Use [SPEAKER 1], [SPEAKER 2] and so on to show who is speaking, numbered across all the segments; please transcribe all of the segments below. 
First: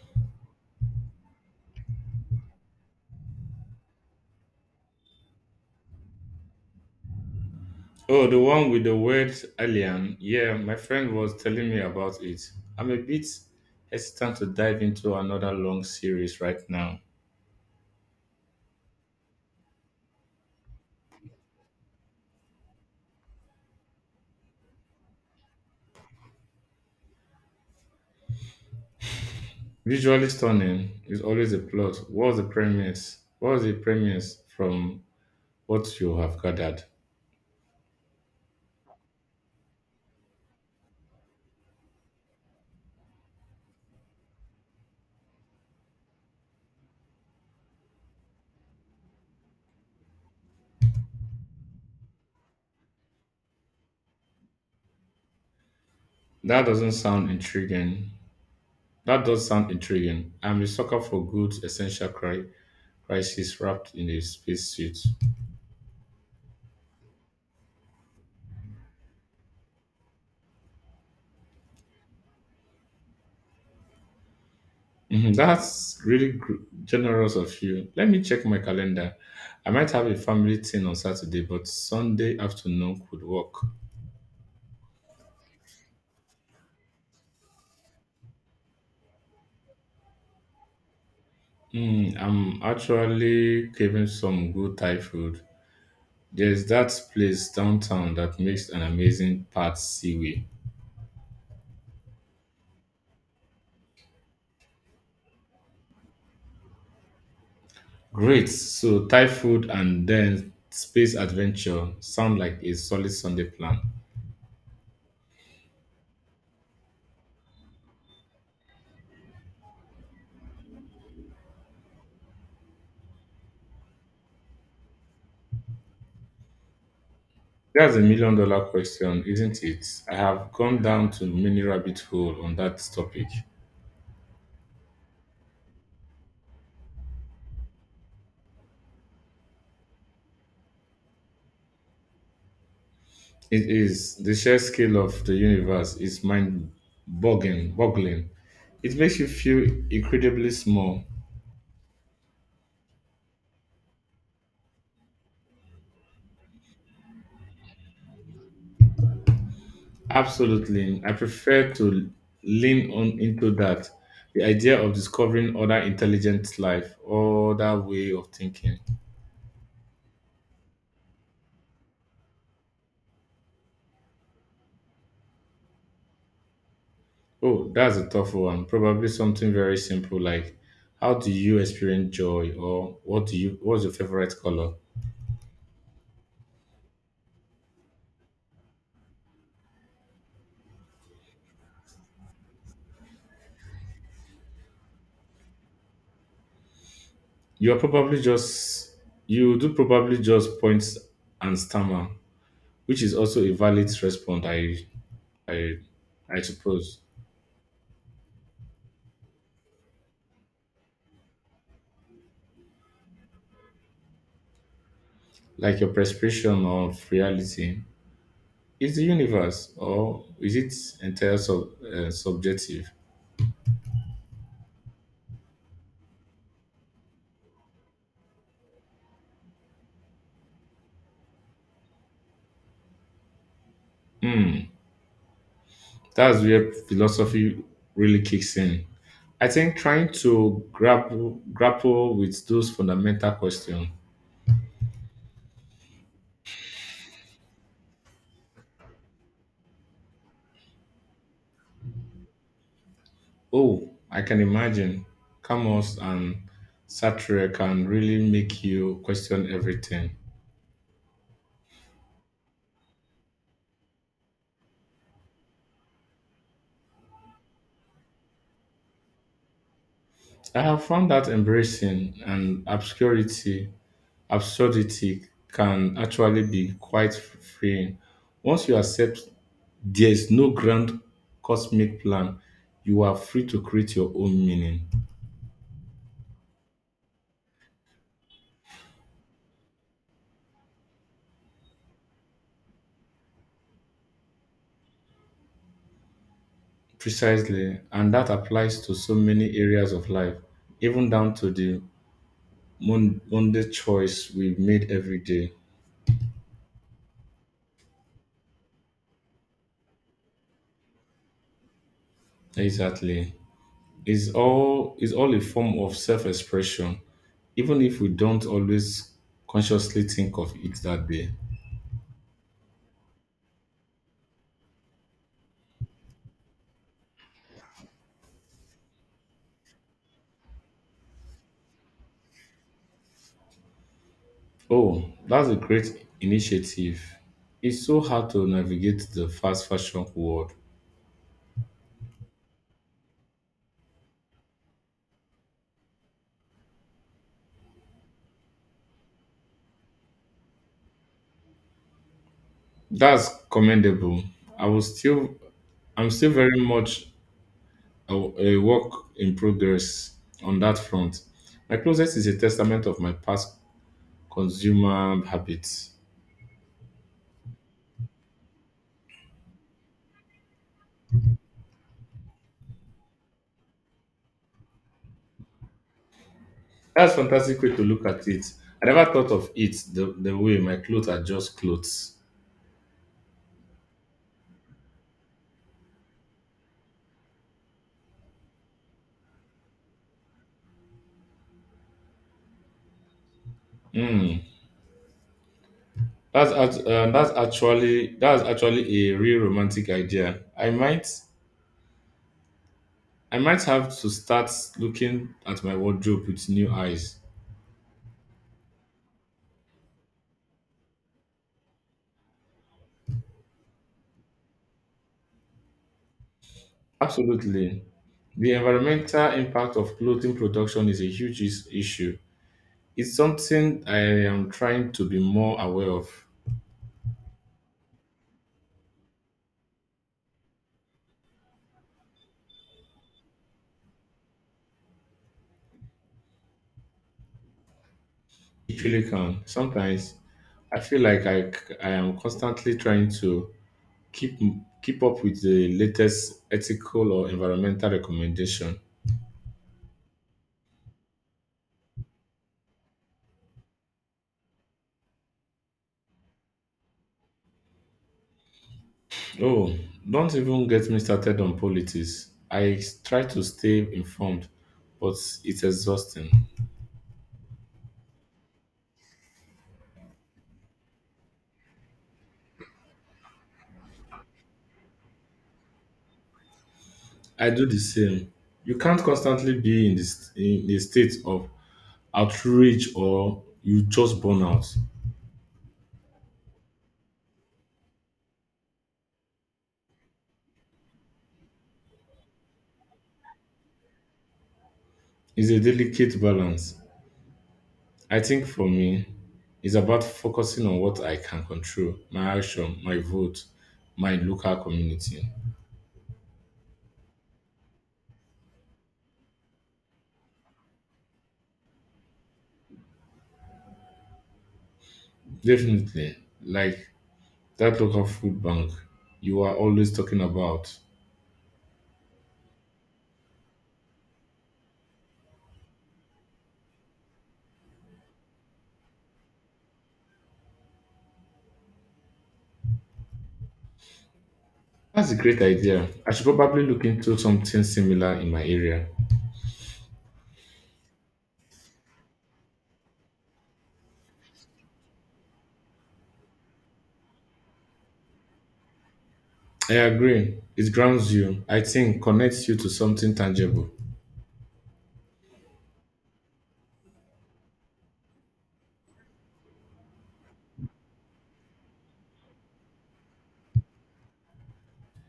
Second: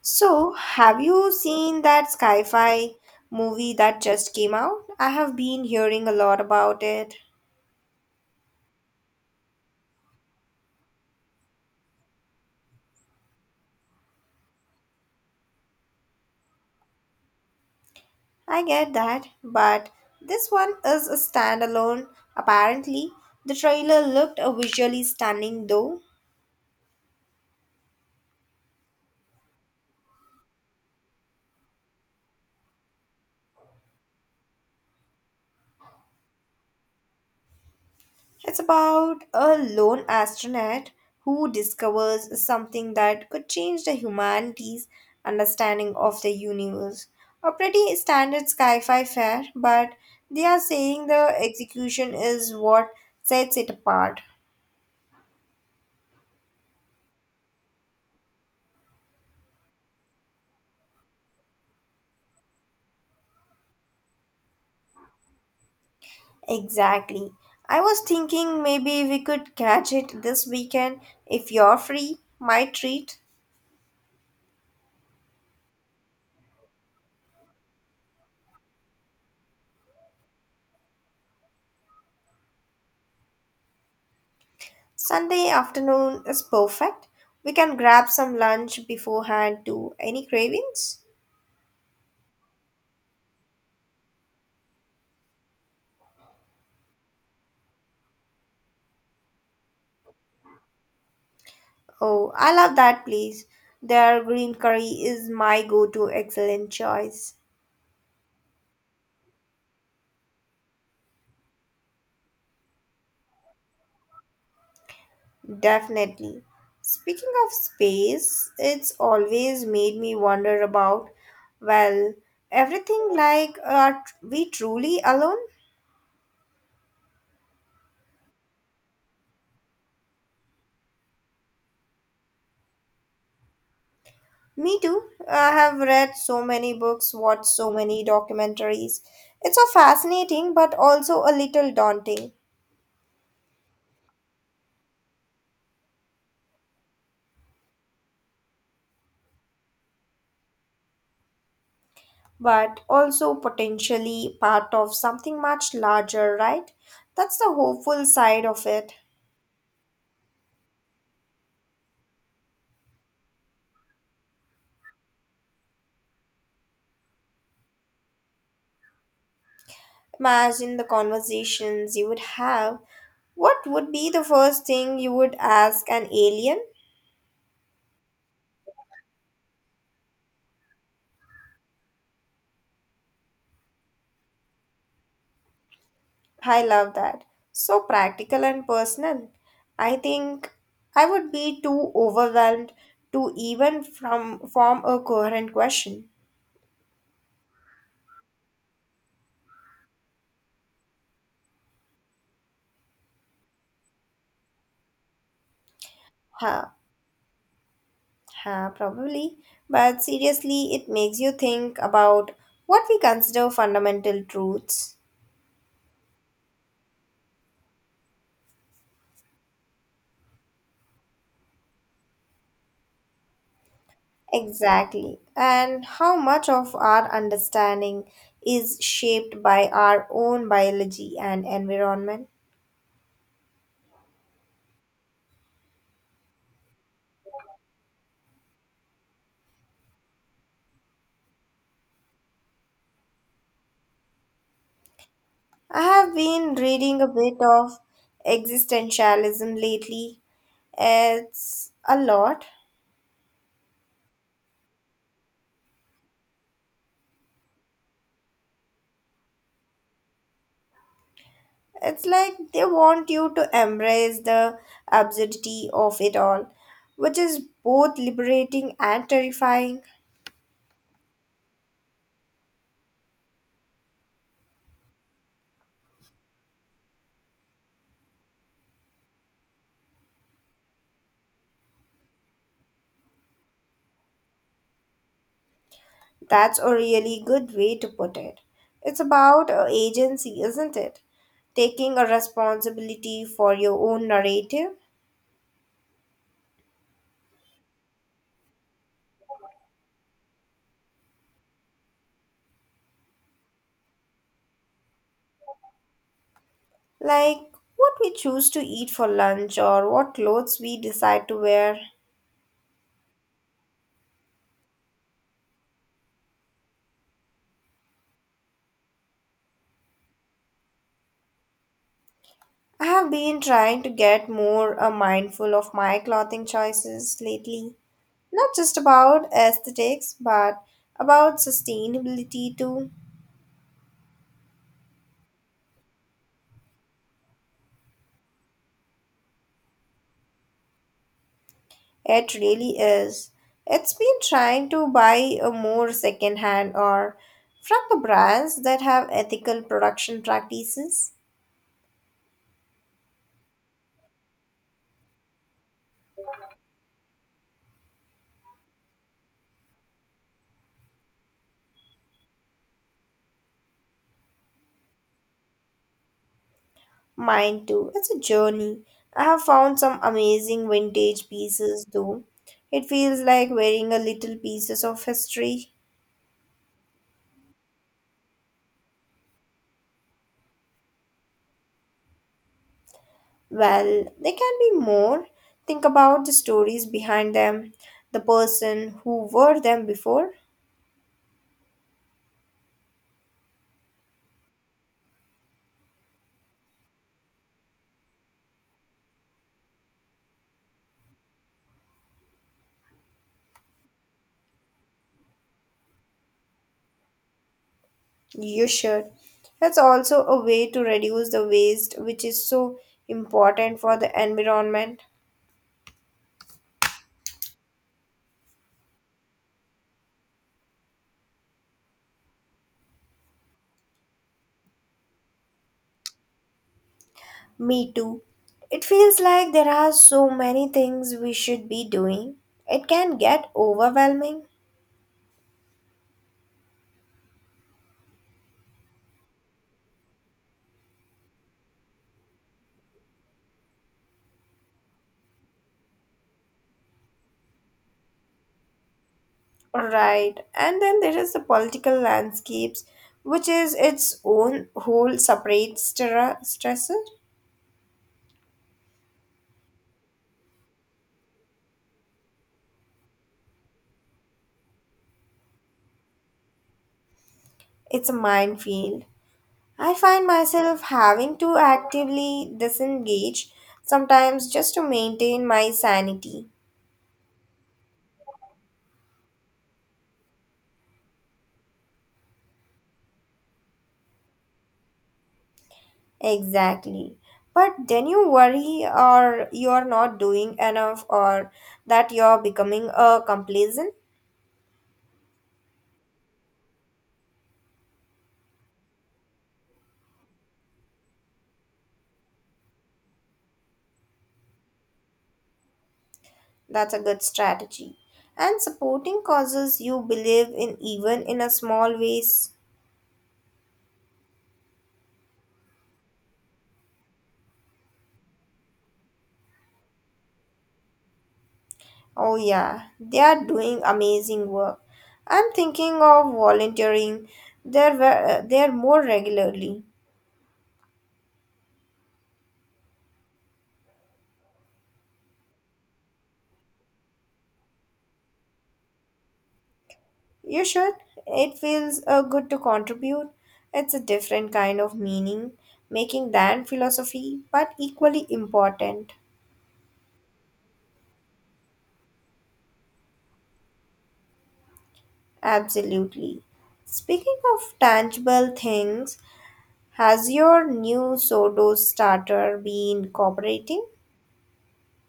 [SPEAKER 1] So, have you seen that sci-fi movie that just came out? I have been hearing a lot about it.
[SPEAKER 2] Oh, the one with the word alien. Yeah, my friend was telling me about it. I'm a bit hesitant to dive into another long series right now.
[SPEAKER 1] I get that, but this one is a standalone, apparently. The trailer looked visually stunning though.
[SPEAKER 2] Visually stunning is always a plot. What's the premise? What's the premise from what you have gathered?
[SPEAKER 1] It's about a lone astronaut who discovers something that could change the humanity's understanding of the universe. A pretty standard sci fi fare, but they are saying the execution is what sets it apart.
[SPEAKER 2] That doesn't sound intriguing. That does sound intriguing. I'm a sucker for good crisis wrapped in a spacesuit.
[SPEAKER 1] Exactly. I was thinking maybe we could catch it this weekend if you're free. My treat.
[SPEAKER 2] Mhm. That's really generous of you. Let me check my calendar. I might have a family thing on Saturday, but Sunday afternoon could work.
[SPEAKER 1] Sunday afternoon is perfect. We can grab some lunch beforehand too. Any cravings?
[SPEAKER 2] I'm actually craving some good Thai food. There's that place downtown that makes an amazing pad seaweed.
[SPEAKER 1] Oh, I love that place. Their green curry is my go to excellent choice.
[SPEAKER 2] Great. So Thai food and then space adventure sound like a solid Sunday plan.
[SPEAKER 1] Definitely. Speaking of space, it's always made me wonder about, well, everything, like are we truly alone?
[SPEAKER 2] That's a million dollar question, isn't it? I have gone down to many rabbit hole on that topic.
[SPEAKER 1] Me too. I have read so many books, watched so many documentaries. It's so fascinating but also a little daunting.
[SPEAKER 2] It is the sheer scale of the universe is mind boggling. It makes you feel incredibly small.
[SPEAKER 1] But also potentially part of something much larger, right? That's the hopeful side of it.
[SPEAKER 2] Absolutely. I prefer to lean on into that. The idea of discovering other intelligent life, other way of thinking.
[SPEAKER 1] Imagine the conversations you would have. What would be the first thing you would ask an alien?
[SPEAKER 2] Oh, that's a tough one. Probably something very simple like how do you experience joy or what's your favorite color?
[SPEAKER 1] I love that. So practical and personal. I think I would be too overwhelmed to even from form a coherent question.
[SPEAKER 2] You are probably just you do probably just point and stammer, which is also a valid response, I, I
[SPEAKER 1] Huh.
[SPEAKER 2] suppose.
[SPEAKER 1] Huh, probably. But seriously, it makes you think about what we consider fundamental truths.
[SPEAKER 2] Like your perception of reality is the universe, or is it entirely subjective?
[SPEAKER 1] Exactly. And how much of our understanding is shaped by our own biology and environment.
[SPEAKER 2] Hmm, that's where philosophy really kicks in. I think trying to grapple with those fundamental questions.
[SPEAKER 1] I have been reading a bit of existentialism lately. It's a lot.
[SPEAKER 2] Oh, I can imagine. Camus and Sartre can really make you question everything.
[SPEAKER 1] It's like they want you to embrace the absurdity of it all, which is both liberating and terrifying.
[SPEAKER 2] I have found that embracing and obscurity absurdity can actually be quite freeing. Once you accept there is no grand cosmic plan, you are free to create your own meaning.
[SPEAKER 1] That's a really good way to put it. It's about agency, isn't it? Taking a responsibility for your own narrative,
[SPEAKER 2] Precisely, and that applies to so many areas of life, even down to the mundane choice we made every day.
[SPEAKER 1] like what we choose to eat for lunch or what clothes we decide to wear.
[SPEAKER 2] Exactly. It's all is all a form of self-expression, even if we don't always consciously think of it that day.
[SPEAKER 1] I have been trying to get more mindful of my clothing choices lately. Not just about aesthetics but about sustainability too.
[SPEAKER 2] Oh, that's a great initiative. It's so hard to navigate the fast fashion world.
[SPEAKER 1] It really is. It's been trying to buy a more secondhand or from the brands that have ethical production practices.
[SPEAKER 2] That's commendable. I will still, I'm still very much a work in progress on that front. My closet is a testament of my past consumer habits.
[SPEAKER 1] Mine too. It's a journey. I have found some amazing vintage pieces though. It feels like wearing a little pieces of history.
[SPEAKER 2] That's fantastic way to look at it. I never thought of it the way my clothes are just clothes.
[SPEAKER 1] Well, there can be more. Think about the stories behind them, the person who wore them before.
[SPEAKER 2] Mm. That's actually a real romantic idea. I might have to start looking at my wardrobe with new eyes.
[SPEAKER 1] You should. That's also a way to reduce the waste, which is so important for the environment.
[SPEAKER 2] Absolutely. The environmental impact of clothing production is a huge issue. It's something I am trying to be more aware of.
[SPEAKER 1] Me too. It feels like there are so many things we should be doing. It can get overwhelming.
[SPEAKER 2] It really can. Sometimes I feel like I am constantly trying to keep keep up with the latest ethical or environmental recommendation.
[SPEAKER 1] Right. And then there is the political landscapes, which is its own whole separate stressor.
[SPEAKER 2] Oh, don't even get me started on politics. I try to stay informed, but it's exhausting.
[SPEAKER 1] It's a minefield. I find myself having to actively disengage, sometimes just to maintain my sanity.
[SPEAKER 2] I do the same. You can't constantly be in a state of outrage or you just burn out.
[SPEAKER 1] Exactly. But then you worry or you're not doing enough or that you're becoming a complacent.
[SPEAKER 2] It's a delicate balance. I think for me, it's about focusing on what I can control, my action, my vote, my local community.
[SPEAKER 1] That's a good strategy. And supporting causes you believe in even in a small ways.
[SPEAKER 2] Definitely, like that local food bank you are always talking about.
[SPEAKER 1] Oh yeah, they are doing amazing work. I'm thinking of volunteering there more regularly.
[SPEAKER 2] That's a great idea. I should probably look into something similar in my area.
[SPEAKER 1] You should. It feels good to contribute. It's a different kind of meaning making than philosophy, but equally important.
[SPEAKER 2] I agree. It grounds you, I think, connects you to something tangible.
[SPEAKER 1] Absolutely. Speaking of tangible things, has your new sourdough starter been cooperating?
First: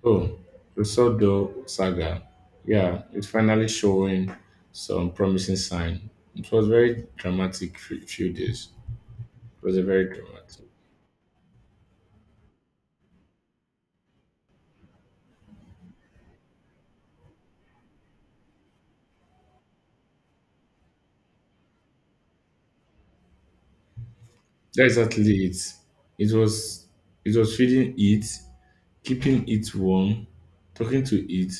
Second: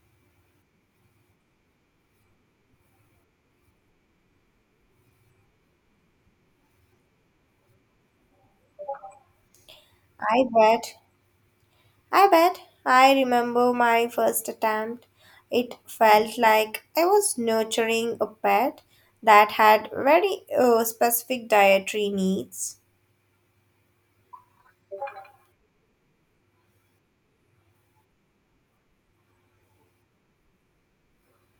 [SPEAKER 2] Oh, Usodo Saga. Yeah, it's finally showing some promising sign. It was very dramatic few days. It was a very
[SPEAKER 1] I
[SPEAKER 2] dramatic.
[SPEAKER 1] bet. I bet. I remember my first attempt. It felt like I was nurturing a pet that had very specific dietary needs.
[SPEAKER 2] That's exactly it. It was it was feeding it, keeping it warm, talking to it.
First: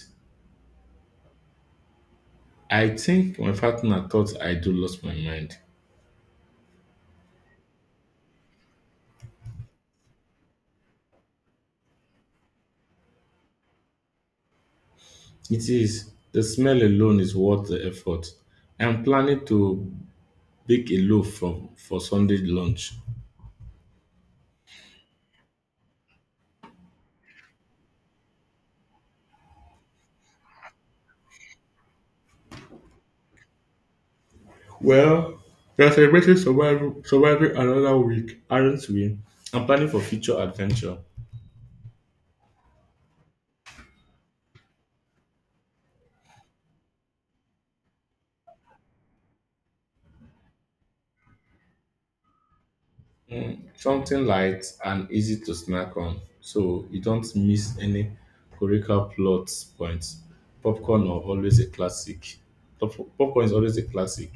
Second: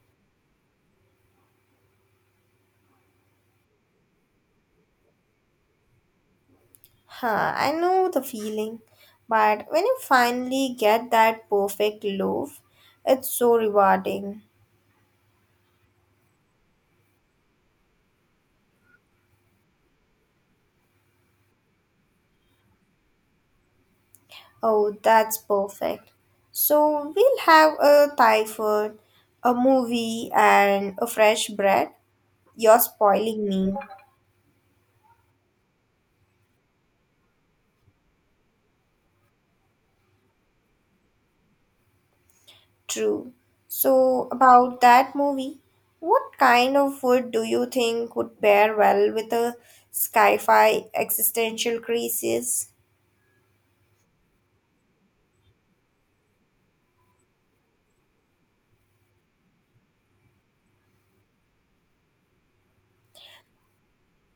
[SPEAKER 2] I think my partner thought I do lost my mind.
[SPEAKER 1] Huh, I know the feeling. But when you finally get that perfect loaf, it's so rewarding.
[SPEAKER 2] It is. The smell alone is worth the effort. I'm planning to bake a loaf from for Sunday lunch.
[SPEAKER 1] Oh, that's perfect. So we'll have a Thai food, a movie, and a fresh bread. You're spoiling me.
[SPEAKER 2] Well, we are celebrating surviving another week, aren't we? I'm planning for future adventure.
[SPEAKER 1] True. So, about that movie, what kind of food do you think would pair well with a sci fi existential crisis?
[SPEAKER 2] Mm, something light and easy to snack on, so you don't miss any curricular plot points. Popcorn are always a classic. Popcorn is always a classic.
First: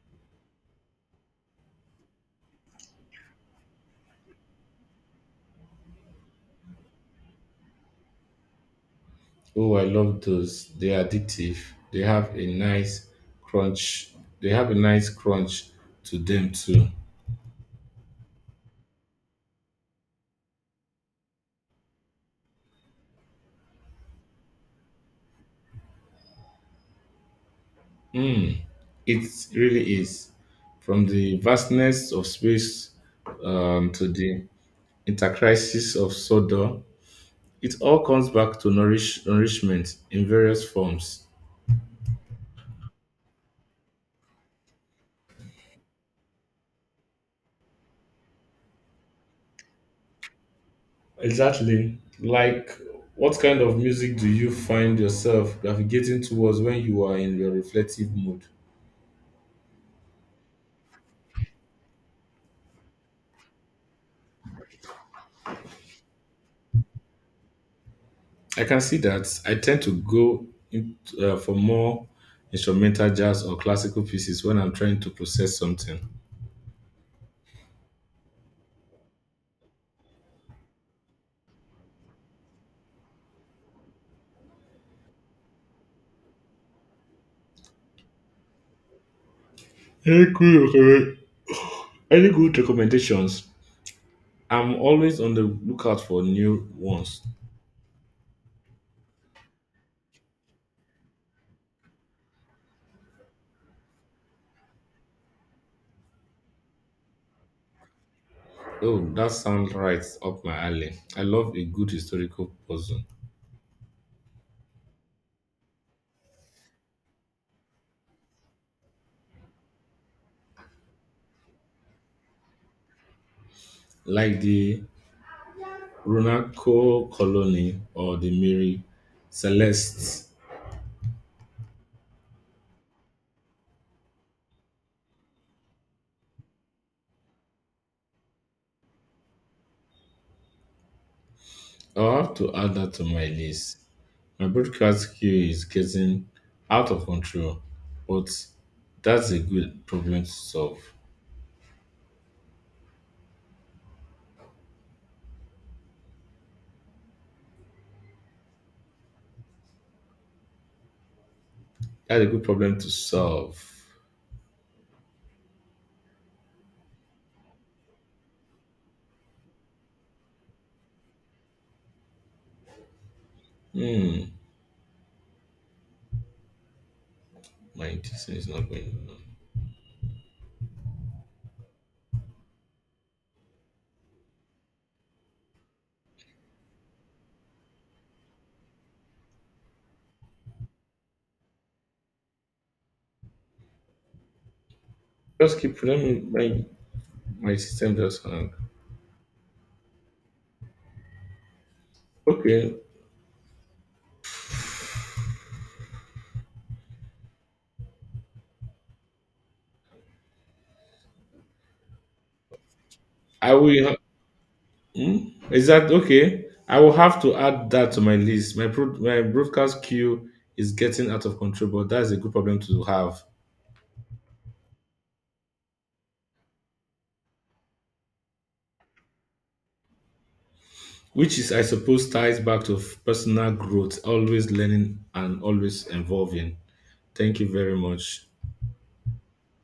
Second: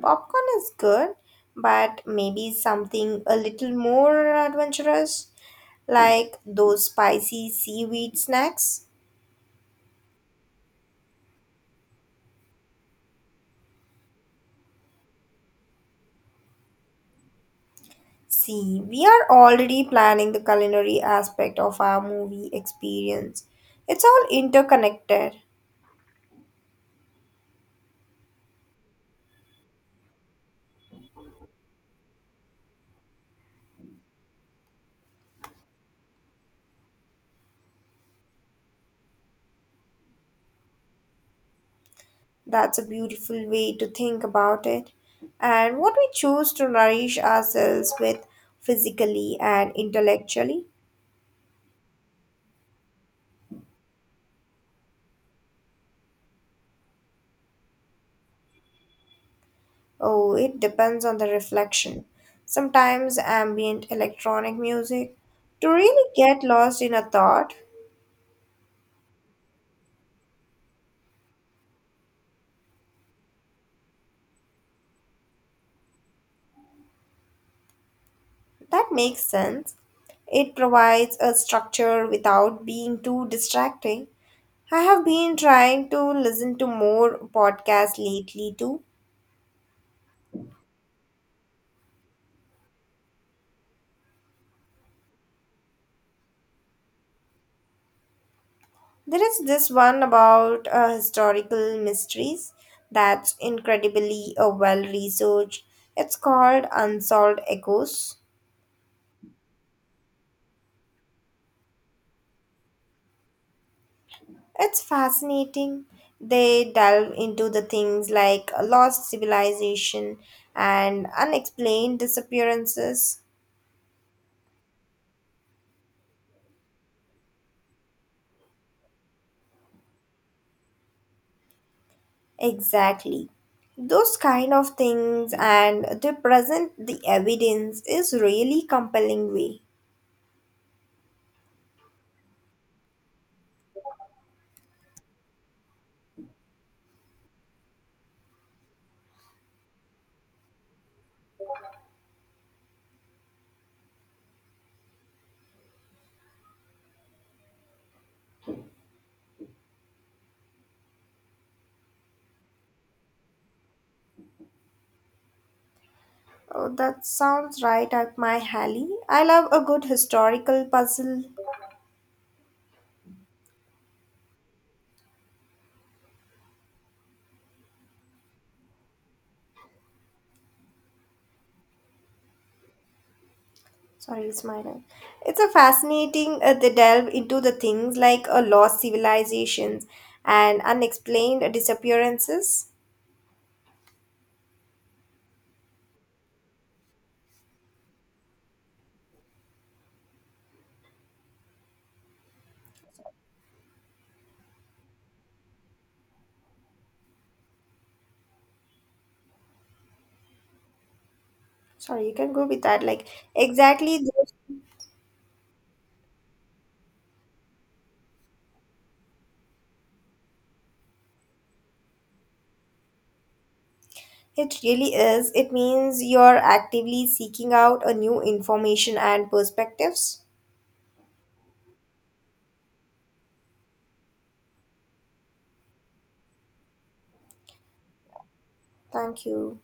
[SPEAKER 1] Popcorn is good, but maybe something a little more adventurous, like those spicy seaweed snacks.
[SPEAKER 2] Oh, I love those. They're addictive. They have a nice crunch. They have a nice crunch to them too.
[SPEAKER 1] See, we are already planning the culinary aspect of our movie experience. It's all interconnected.
[SPEAKER 2] Mm, it really is. From the vastness of space to the intercrisis of Sodor, it all comes back to nourishment in various forms.
[SPEAKER 1] That's a beautiful way to think about it. And what we choose to nourish ourselves with physically and intellectually.
[SPEAKER 2] Exactly. Like, what kind of music do you find yourself navigating towards when you are in your reflective mood?
[SPEAKER 1] Oh, it depends on the reflection. Sometimes ambient electronic music to really get lost in a thought.
[SPEAKER 2] I can see that. I tend to go for more instrumental jazz or classical pieces when I'm trying to process something.
[SPEAKER 1] That makes sense. It provides a structure without being too distracting. I have been trying to listen to more podcasts lately too.
[SPEAKER 2] Any good, recommend- any good recommendations? I'm always on the lookout for new ones.
[SPEAKER 1] There is this one about historical mysteries that's incredibly well researched. It's called Unsolved Echoes.
[SPEAKER 2] Oh, that sounds right up my alley. I love a good historical puzzle,
[SPEAKER 1] It's fascinating. They delve into the things like lost civilization and unexplained disappearances.
[SPEAKER 2] like the Runaco Colony or the Mary Celeste.
[SPEAKER 1] Exactly. Those kind of things, and they present the evidence is really compelling way.
[SPEAKER 2] I'll have to add that to my list. My broadcast queue is getting out of control, but that's a good problem to solve. that's a good problem to solve.
[SPEAKER 1] Oh, that sounds right up my alley. I love a good historical puzzle.
[SPEAKER 2] Hmm, my this thing is not going on.
[SPEAKER 1] Sorry, it's my line. It's a fascinating they delve into the things like lost civilizations and unexplained disappearances.
[SPEAKER 2] Just keep let me my my system just hung. Okay,
[SPEAKER 1] Sorry, you can go with that. Like
[SPEAKER 2] I will.
[SPEAKER 1] exactly,
[SPEAKER 2] Hmm? Is that okay? I will have to add that to my list. My broadcast queue is getting out of control, but that's a good problem to have.
[SPEAKER 1] it really is. It means you're actively seeking out a new information and perspectives.
[SPEAKER 2] Which is, I suppose, ties back to personal growth, always learning and always evolving. Thank you very much.
[SPEAKER 1] Thank you.